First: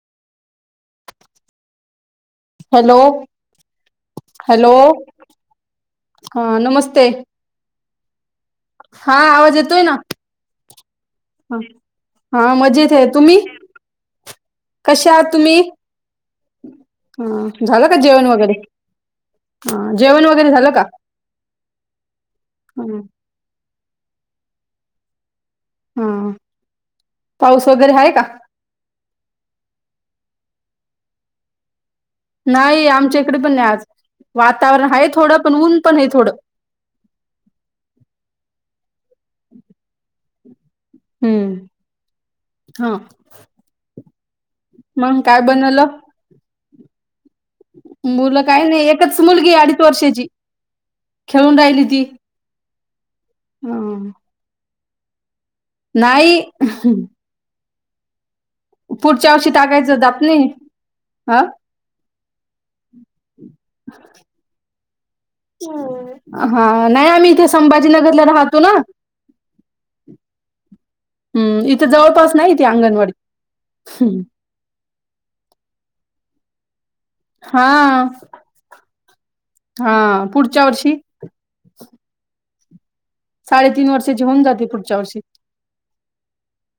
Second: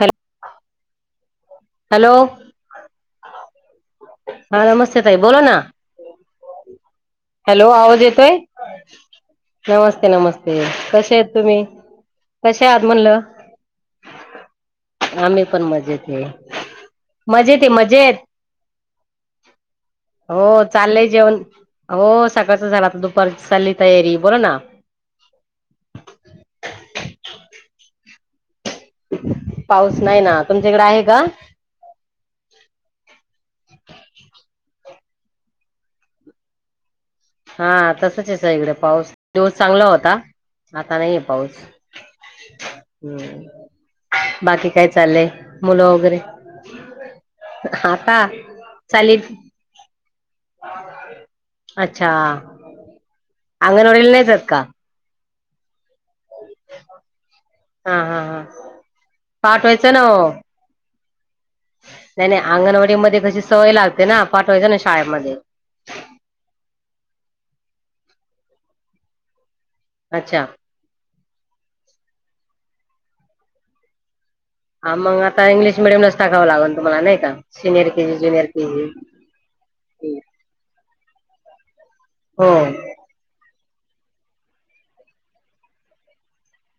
Hello hello हा hello नमस्ते ताई बोला ना हा नमस्ते हॅलो आवाज येतोय हा आवाज येतोय ना नमस्ते नमस्ते कश्या आहात हा तुम्ही हा कश्या आहात मजेत आहे म्हणलं. तुम्ही कशा आहात आम्ही तुम्ही पण मजेत हाय हा मजेत झालं का मजेेत, जेवण वगैरे हा जेवण वगैरे हो झालं का चाललंय जेवण, हो सकाळचा झाला आता हा दुपार ची चालली तयारी बोला ना, हा पाऊस वगैरे आहे का? पाऊस नाही ना, तुमच्याकडे आहे का? नाही आमच्या इकडे पण नाही आज, वातावरण आहे थोडं पण ऊन पण आहे, थोडं. हा तसच आहेस, इकडे पाऊस दिवस चांगला होता. आता नाहीे पाऊस हम्म हा हम्म, बाकी काय मग चाललंय, काय बनवलं मुलं वगैरे आता मुलं काही नाही एकच चालीत मुलगी अडीच वर्षाची खेळून राहिली ती. अच्छा हा अंगणवारले नाहीेतात का? नाहीई, हा हा हा, पुढच्या वर्षी पाठवायचं टाकायचं ना द आप ओ नाही. हा नाही नाही अंगणवाडी मध्ये कशी सवय लागते, ना पाठवायची ना शाळेमध्ये, हा नाही आम्ही इथे संभाजीनगरला राहतो ना, अच्छा, हम्म इथं जवळपास नाही, त अंगणवाडी हम्. हा मग आता इंग्लिश मिडयमलाच टाकावं लागल. तुम्हाला नाही, का हा सिनियर केजी जुनियर के हा जी, पुढच्या [inaudible] हो, साडेतीन वर्षाची होऊन जाते, पुढच्या वर्षी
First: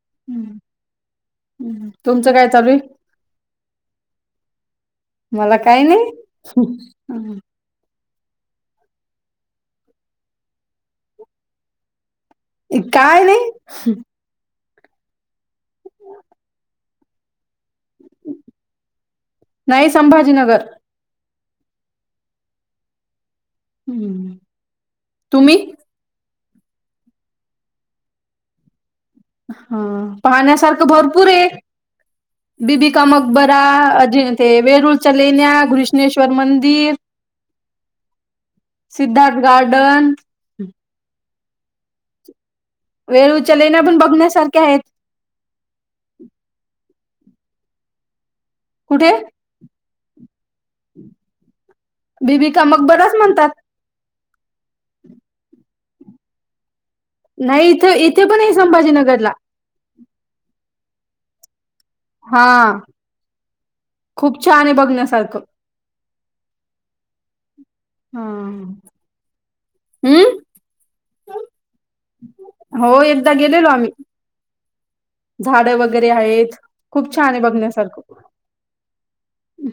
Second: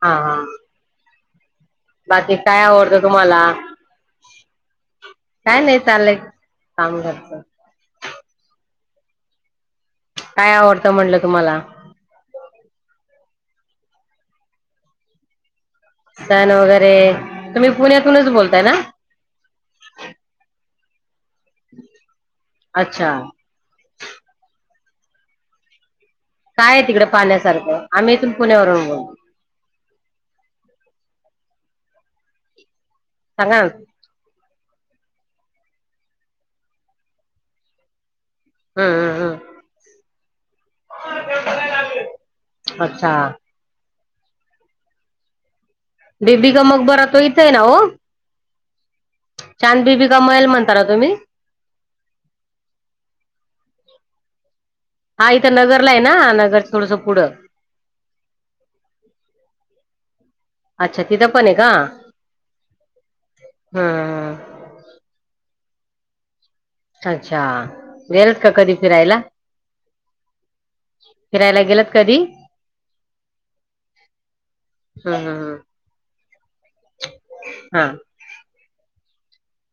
हा हा तुमचं बाकी काय चालू आहे आवडतं तुम्हाला! मला काय नाही चालय काम नाही करतोय. काय आवडतं म्हटलं तुम्हाला! हम्, सण वगैरे तुम्ही पुण्यातूनच बोलताय ना? नाही संभाजीनगर अच्छा तुम्ही, काय आहे तिकडे पाण्यासारखं आम्ही इथून पुण्यावरून बोल, हा पाहण्यासारखं भरपूर आहे, बीबी का सांगा मकबरा ना अ, ते वेरूळच्या लेण्या घृष्णेश्वर मंदिर, हम्म हम्म सिद्धार्थ हम्म गार्डन, [unintelligible] अच्छा वेरुळ च्या लेण्या पण बघण्यासारख्या आहेत. बीबी का मकबरा तो इथं आहे ना हो, कुठे? बीबी का मल, बीबीिका मग बराच म्हणतात. हा इथं नगरला आहे, ना नगर थोडस पुढं. नाही इथे इथे पण आहे संभाजीनगरला, अच्छा तिथं पण आहे का! हा खूप हम्म छान आहे बघण्यासारखं. अच्छा गेलत का कधी फिरायला? हम्म फिरायला गेलात कधी? हो एकदा गेलेलो आम्ही. हम्म हम्म झाड वगैरे आहेत खूप छान आहे हा. बघण्यासारखं हम्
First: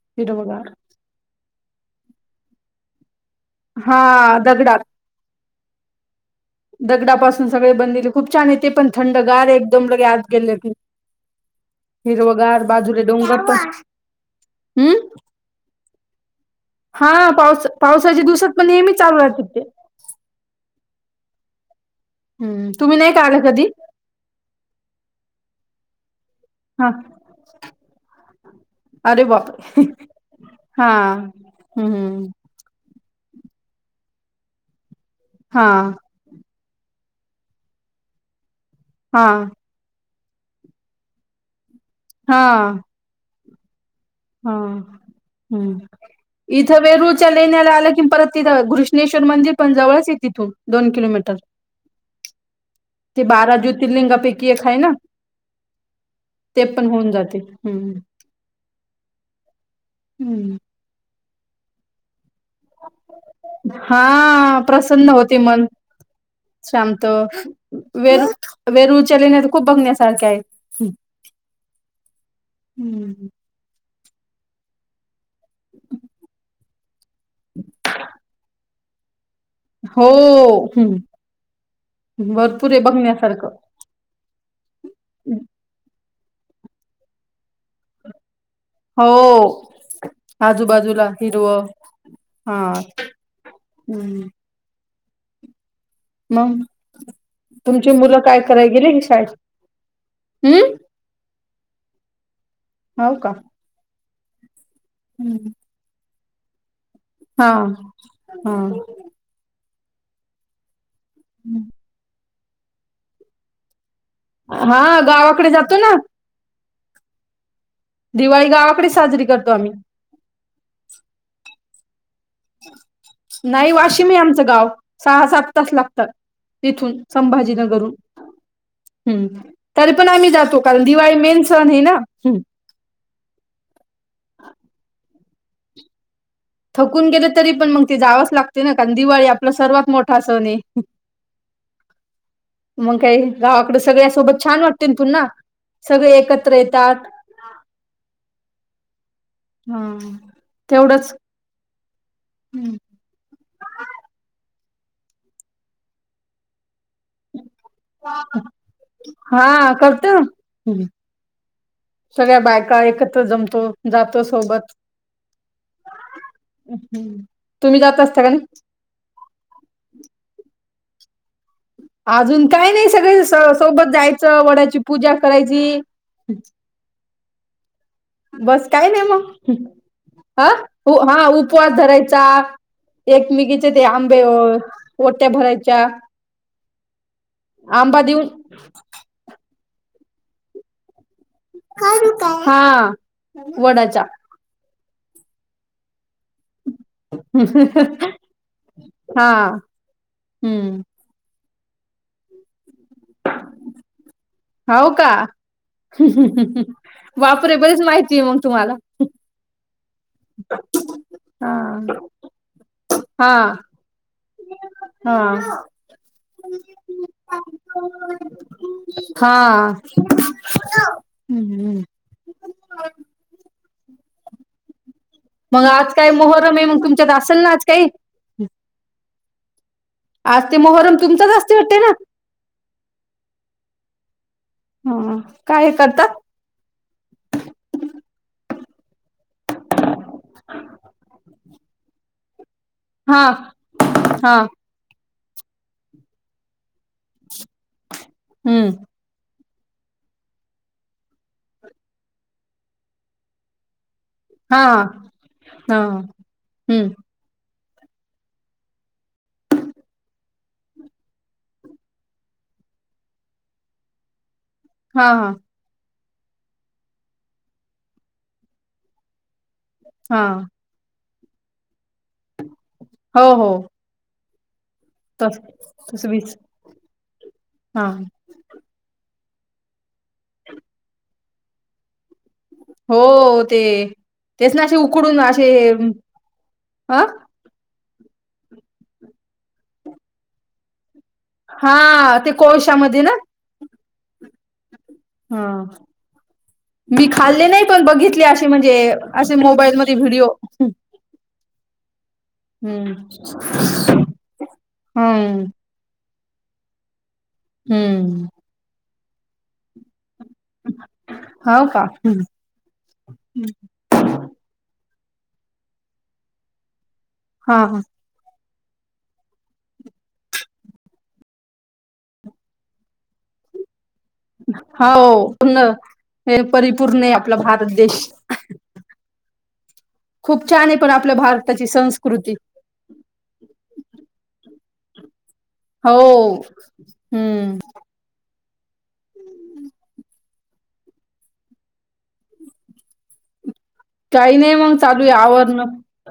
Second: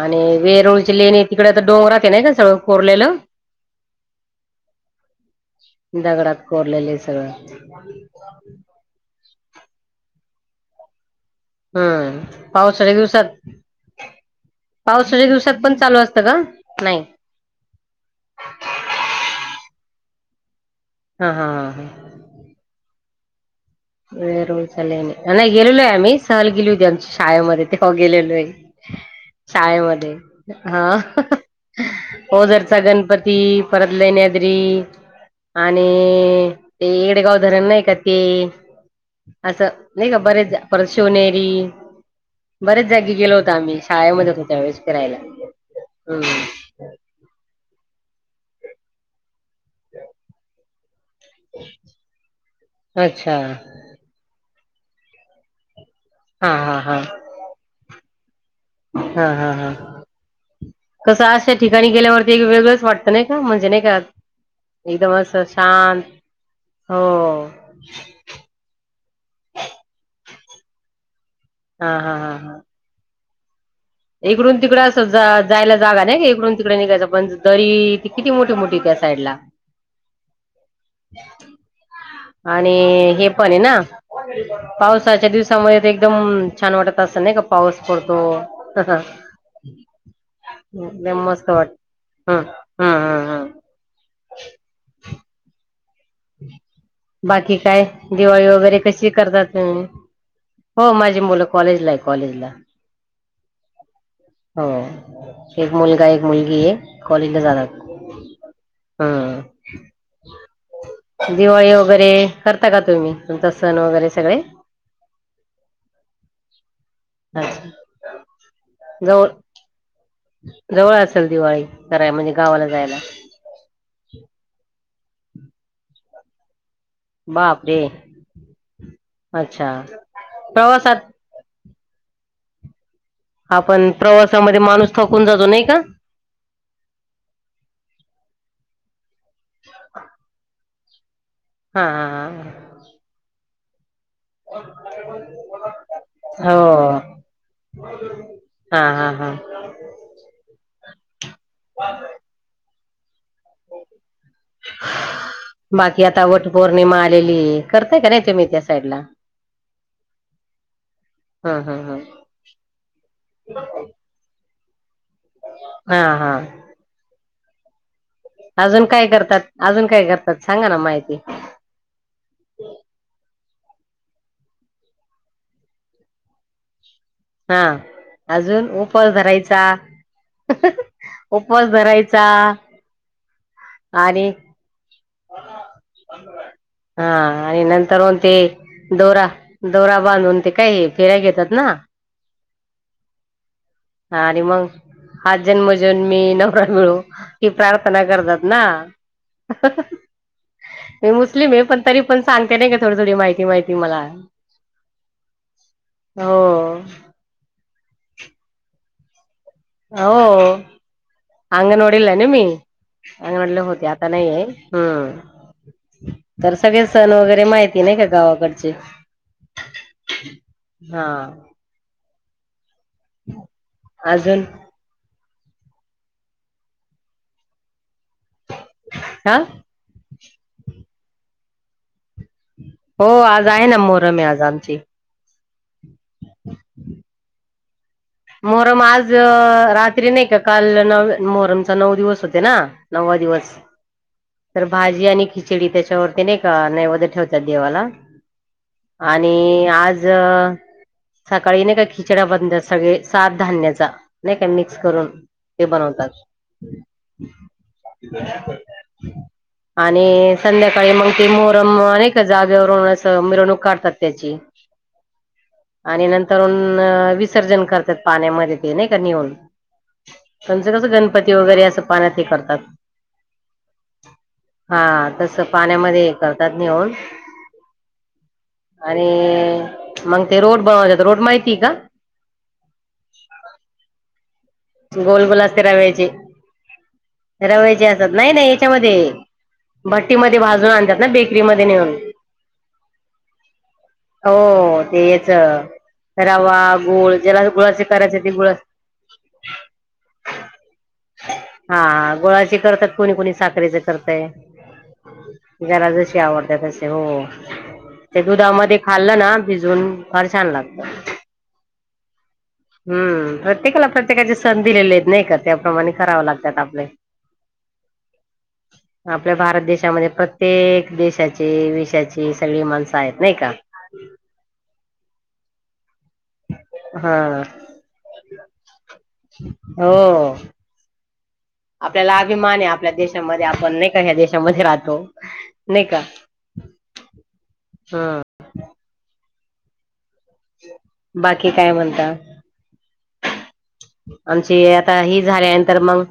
आणि वेरळची लेणी तिकडे तर डोंगरात नाही का सगळं कोरलेलं हा दगडा दगडात कोरलेलं आहे सगळं. दगडापासून सगळे बनलेले खूप छान येते पण थंडगार आहे दम लगे आज गेले हम्म हिरवगार पावसाच्या बाजूले दिवसात डोंगर पण हम्म पावसाच्या दिवसात पण चालू असतं का नाही हा पावस पावसाच्या दिवसात पण नेहमीच चालू राहत ते हा हा हां हां हम्म तुम्ही नाय का आले कधी वर उचाले आ ना गेलले आम्हीच ला गेली होती हा आमच्या शाळेमध्ये तेव्हा गेलेलो आहे अरे बापरे शाळेमध्ये हा हम्म हो जर च गणपती त परत लईनद्री हा आणि ते इकडे गावधरण नाही का ते हा असं नाही का बरेच परशिवनेरी हा बरेच जागी गेलो होत आम्ही शाळेमध्ये होतो हा त्यावेेळेस फिरायला हम् हम्म इथं वेरूच्या लेण्याला आलं कि परत तिथं घृष्णेश्वर मंदिर जवळाच आहे तिथून दोन किलोमीटर ते अच्छा बारा ज्योतिर्लिंगापैकी एक आहे ना हा ते हा पण हा होऊन जाते हम्म हा हा हा हम्म कस अशा ठिकाणी गेल्यावर वेगवेगळंच वाटतं नाही का म्हणजे नाही का हा एकदम असं शांत हो शमत वेरू वेरूच्यालिण्या तर खूप बघण्यासारख्या आहे हम् हा हा हा हा इकडून तिकडं अस जायला जागा नाही इकडून तिकडे निघायचं पण दरी किती मोठी मोठी साईड ला हो हम्म भरपूरे आणि हे पण बघण्यासारखं आहे ना पावसाच्या दिवसामध्ये ते एकदम छान वाटत असत नाही का पाऊस पडतो हो आजूबाजूला म मस्त हिरवं वाटत हा हा हा हम हम्म. मग बाकी काय तुमची मुलं काय दिवाळी कराय वगैरे गेले की कशी शाळेत करतात तुम्ही हम्म हो माझी मुलं कॉलेजला आहे कॉलेजला हो का हो एक मुलगा एक मुलगी आहे कॉल हा झाला हा हा दिवाळी वगैरे करता का तुम्ही द सण वगैरे सगळे हा गावाकडे जातो ना हम दिवाळी गावाकडे साजरी करतो आम्ही जवळ असेल दिवाळी कराय म्हणजे गावाला जायला नाही वाशिम आहे आमचं गाव सहा सात तास लागतं तथून बाप रे संभाजीनगरून ह् अच्छा तरी पण आम्ही जातो कारण प्रवासात दिवाळी मेन ना आपण प्रवासामध्ये माणूस थकून जातो नाही का थकून गेले तरी पण मग ते जावंच लागते ना कारण दिवाळी आपला सर्वात मोठा सण आहे हा हा हा मग काही गावाकडे सगळ्या सोबत छान वाटते तुना सगळे एकत्र हा हो येतात हा हा हा हा तेवढंच ह हम् बाकी आता वट पौर्णिमा आलेली आहे हा करतो हा करतेना हा हा सगळ्या बायका एकत्र जमतो जातो सोबत. हा हा तुम्ही जातत अजून काय करतात अजून काय करतात सांगा ना माहिती अजून काय नाही सगळे सोबत जायचं वडाची पूजा करायची हा अजून बस काय नाही उफल मग धरायचा हा हा उपवास धरायचा एकमेकीचे ते आणि आंबेवर. हा आणि नंतर आंबा होन देऊन ते दोरा दोरा बांध होनते काही फिराय घेत हा वडाचा हज जनमजून मी नवरा मिळू की प्रार्थना करतात ना हा हम्म मी पण तरी पण सांगते नाही का थोडी थोडी माहिती माहिती मला हो का हो वापरे बरीच माहिती मग तुम्हाला हो हा अंगणवाडीला ये ना मी हा अंगणडला होते आता नाहीय हा हम्म तर सगळे सण वगैरे माहिती नाही का गावाकडचे हा हम्म हम्म अजून मग आज काय मोहरम आहे मग तुमच्यात असेल ना आज काही हा आज ते मोहरम तुमचाच असते वाटते ना हो आज आहे ना मोरमे आज आमची हा काय हे करतात मोहरम आज रात्री नाही का काल न मोहरमचा नऊ दिवस होते ना. नववा हा दिवस हा तर भाजी आणि खिचडी त्याच्यावरती नाही का न वैद्य ठेवतात देवाला हम्म आणि. आज सकाळी नाही का खिचडा बंद सगळे सात धान्याचा. नाही का हा मिक्स करून ते हा बनवतात. हम्म [unintelligible] आणि संध्याकाळी मग ते मोहरम अनेक जागेवर मिरवणूक काढतात त्याची. हा हा. आणि नंतर विसर्जन करतात पाण्यामध्ये ते नाही का निव. हा त्यांचं कसं गणपती वगैरे असं पाण्यात हे करतात. हो हो हा तस पाण्यामध्ये तस हे वीस करतात नेऊन हा आणि. मग ते रोड बनवायात रोड माहितीय का. हो ते. तेच ना असे उकडून गोलगोल असे असते रवयाची अ रव्याची असते. नाही नाही याच्यामध्ये भट्टी म भाजून आण. हा ते कोळशामध्ये ना. हो तेच. ह मी खाल्ले नाही पण बघितले ते असे गुळ म्हणजे असे मोबाईल मध्ये व्हिडिओ. हा. गोळाची करतात हम्म कोणी कोणी साखरेच करताय हम्म घराज. आवडत तसे हो. ते हम्म. दुधामध्ये खाल्लं ना भिजून फार छान लागत. हम्. हम्म प्रत्येकाला प्रत्येकाची सण दिलेली आहेत नाही का त्याप्रमाणे कराव लागतात आपले. हा हा. [unintelligible] आपल्या भारत देशामध्ये प्रत्येक देशाची विशाची सगळी माणसं आहेत नाही का. हो पण हे परिपूर्ण आहे आपला हा भारत देश. [unintelligible] खूप छान आहे पण आपलं भारत. आपल्याला अभिमान आहे आपल्या देशामध्ये आपण नाही का ह्या देशामध्ये राहतो. नाही का हो हम्म. ह बाकी काय म्हणता. काही नाही आमची मग आता चालू आहे ही आवरण झाल्यानंतर मग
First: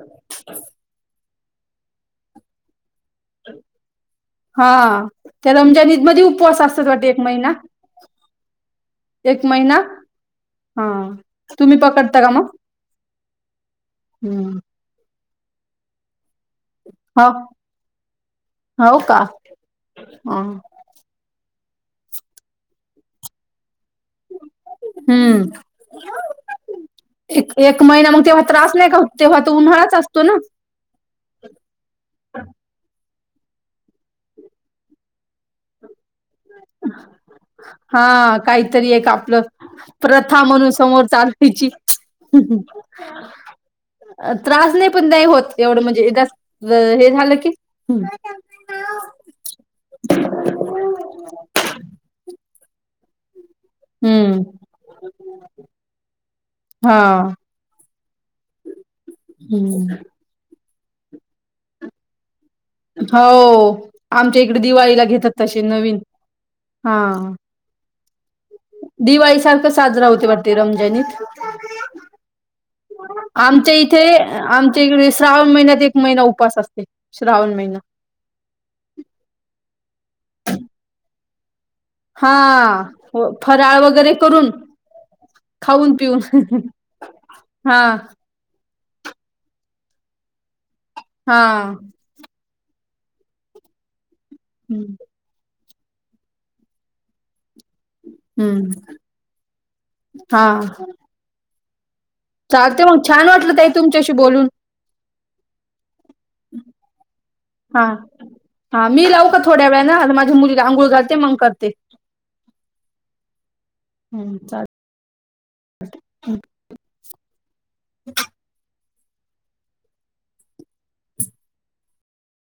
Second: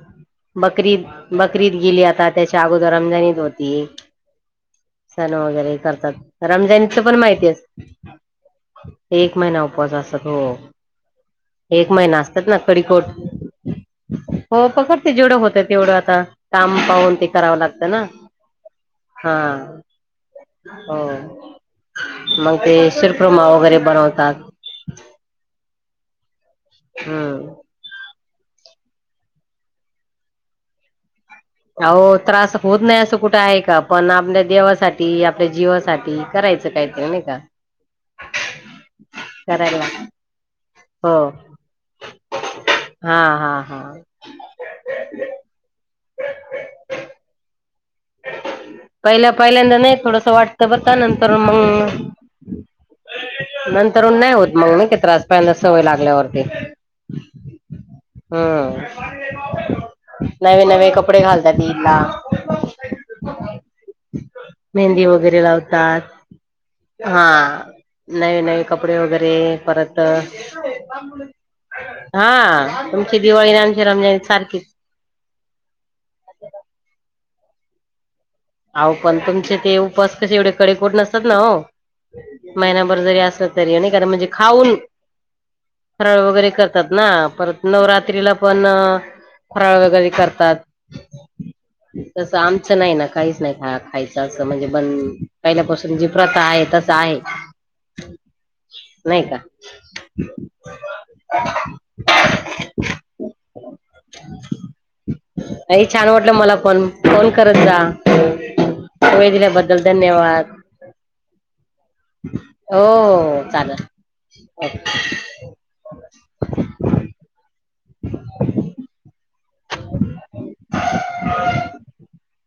बकरी. बकरी ईद गेली आता त्याच्या अगोदर रमजान ईद होती. हा सण त्या वगैरे हे रमजान ईद मध्ये करतात उपवास रमजन असतात ईदच वाटते पण एक माहिती महिना आहे. एक महिना उपवास असत हो हा तुम्ही एक महिना पकडता का असत. मग ना कडिकोट हम्म हो पकडते जेवढं होतं तेवढं आता. काम पाहून ते हो करावं लागत ना. हो का हा हा हो. मग ते शिरप्रमा वगैरे. बनवतात हम्म एक हम्म एक महिना मग तेव्हा त्रास. नाही का तेव्हा तो उन्हाळाच असतो ना. अह त्रास होत नाही असं कुठे आहे का पण आपल्या देवासाठी आपल्या जीवासाठी. करायचं काहीतरी नाही का हा काहीतरी एक आपलं करायला प्रथा म्हणून. समोर हो चालवायची. हा हा हा त्रास नाही पण नाही होत एवढं म्हणजेद हे झालं की पहिला पहिल्यांदा नाही थोडस वाटत बर नंतर मंग. नंतर नाही होत हम्म मग न कि त्रास पंद सवय लागल्यावरती. हा हम्म नवे नवे. कपडे घालत्या तीज ला. हो आमच्या इकडे दिवाळीला घेतात तसे नवीन हा हां. दिवाळी सारखं साजरा परत होते वाटतं रमजान ईद हा तुमची दिवाळी आणि आमच्या आमची इथे रमजान सारखीच. आमच्या इकडे श्रावण महिन्यात एक महिना उपास असते. श्रावण महिना आओ पण तुमचे ते उपास कसे एवढे कडेकोट नसतात ना हो. हा महिना्भर जरी असलं तरी फराळ नाही कारण वगैरे म्हणजे करून खाऊन खाऊन फराळ पिऊन वगैरे करतात ना परत हा नवरात्रीला पण फराळ वगैरे करतात. हां. असं नाही ना काहीच नाही खा खायचं असं म्हणजे बण पहिल्यापासून जी प्रथा आहे तसं आहे. हम्म नाही का? हा चालते मग छान वाटलं ताई तुमच्याशी बोलून नाही छान वाटलं मला फन फोन करत जा. हा हा मी लावू वेळ का थोड्या दिल्याबद्दल वेळा ना आ माझ्या धन्यवाद मुलीला आंघोळ घालते मग करते. हो चालेल. हम्म चालेल. [inaudible] [unintelligible]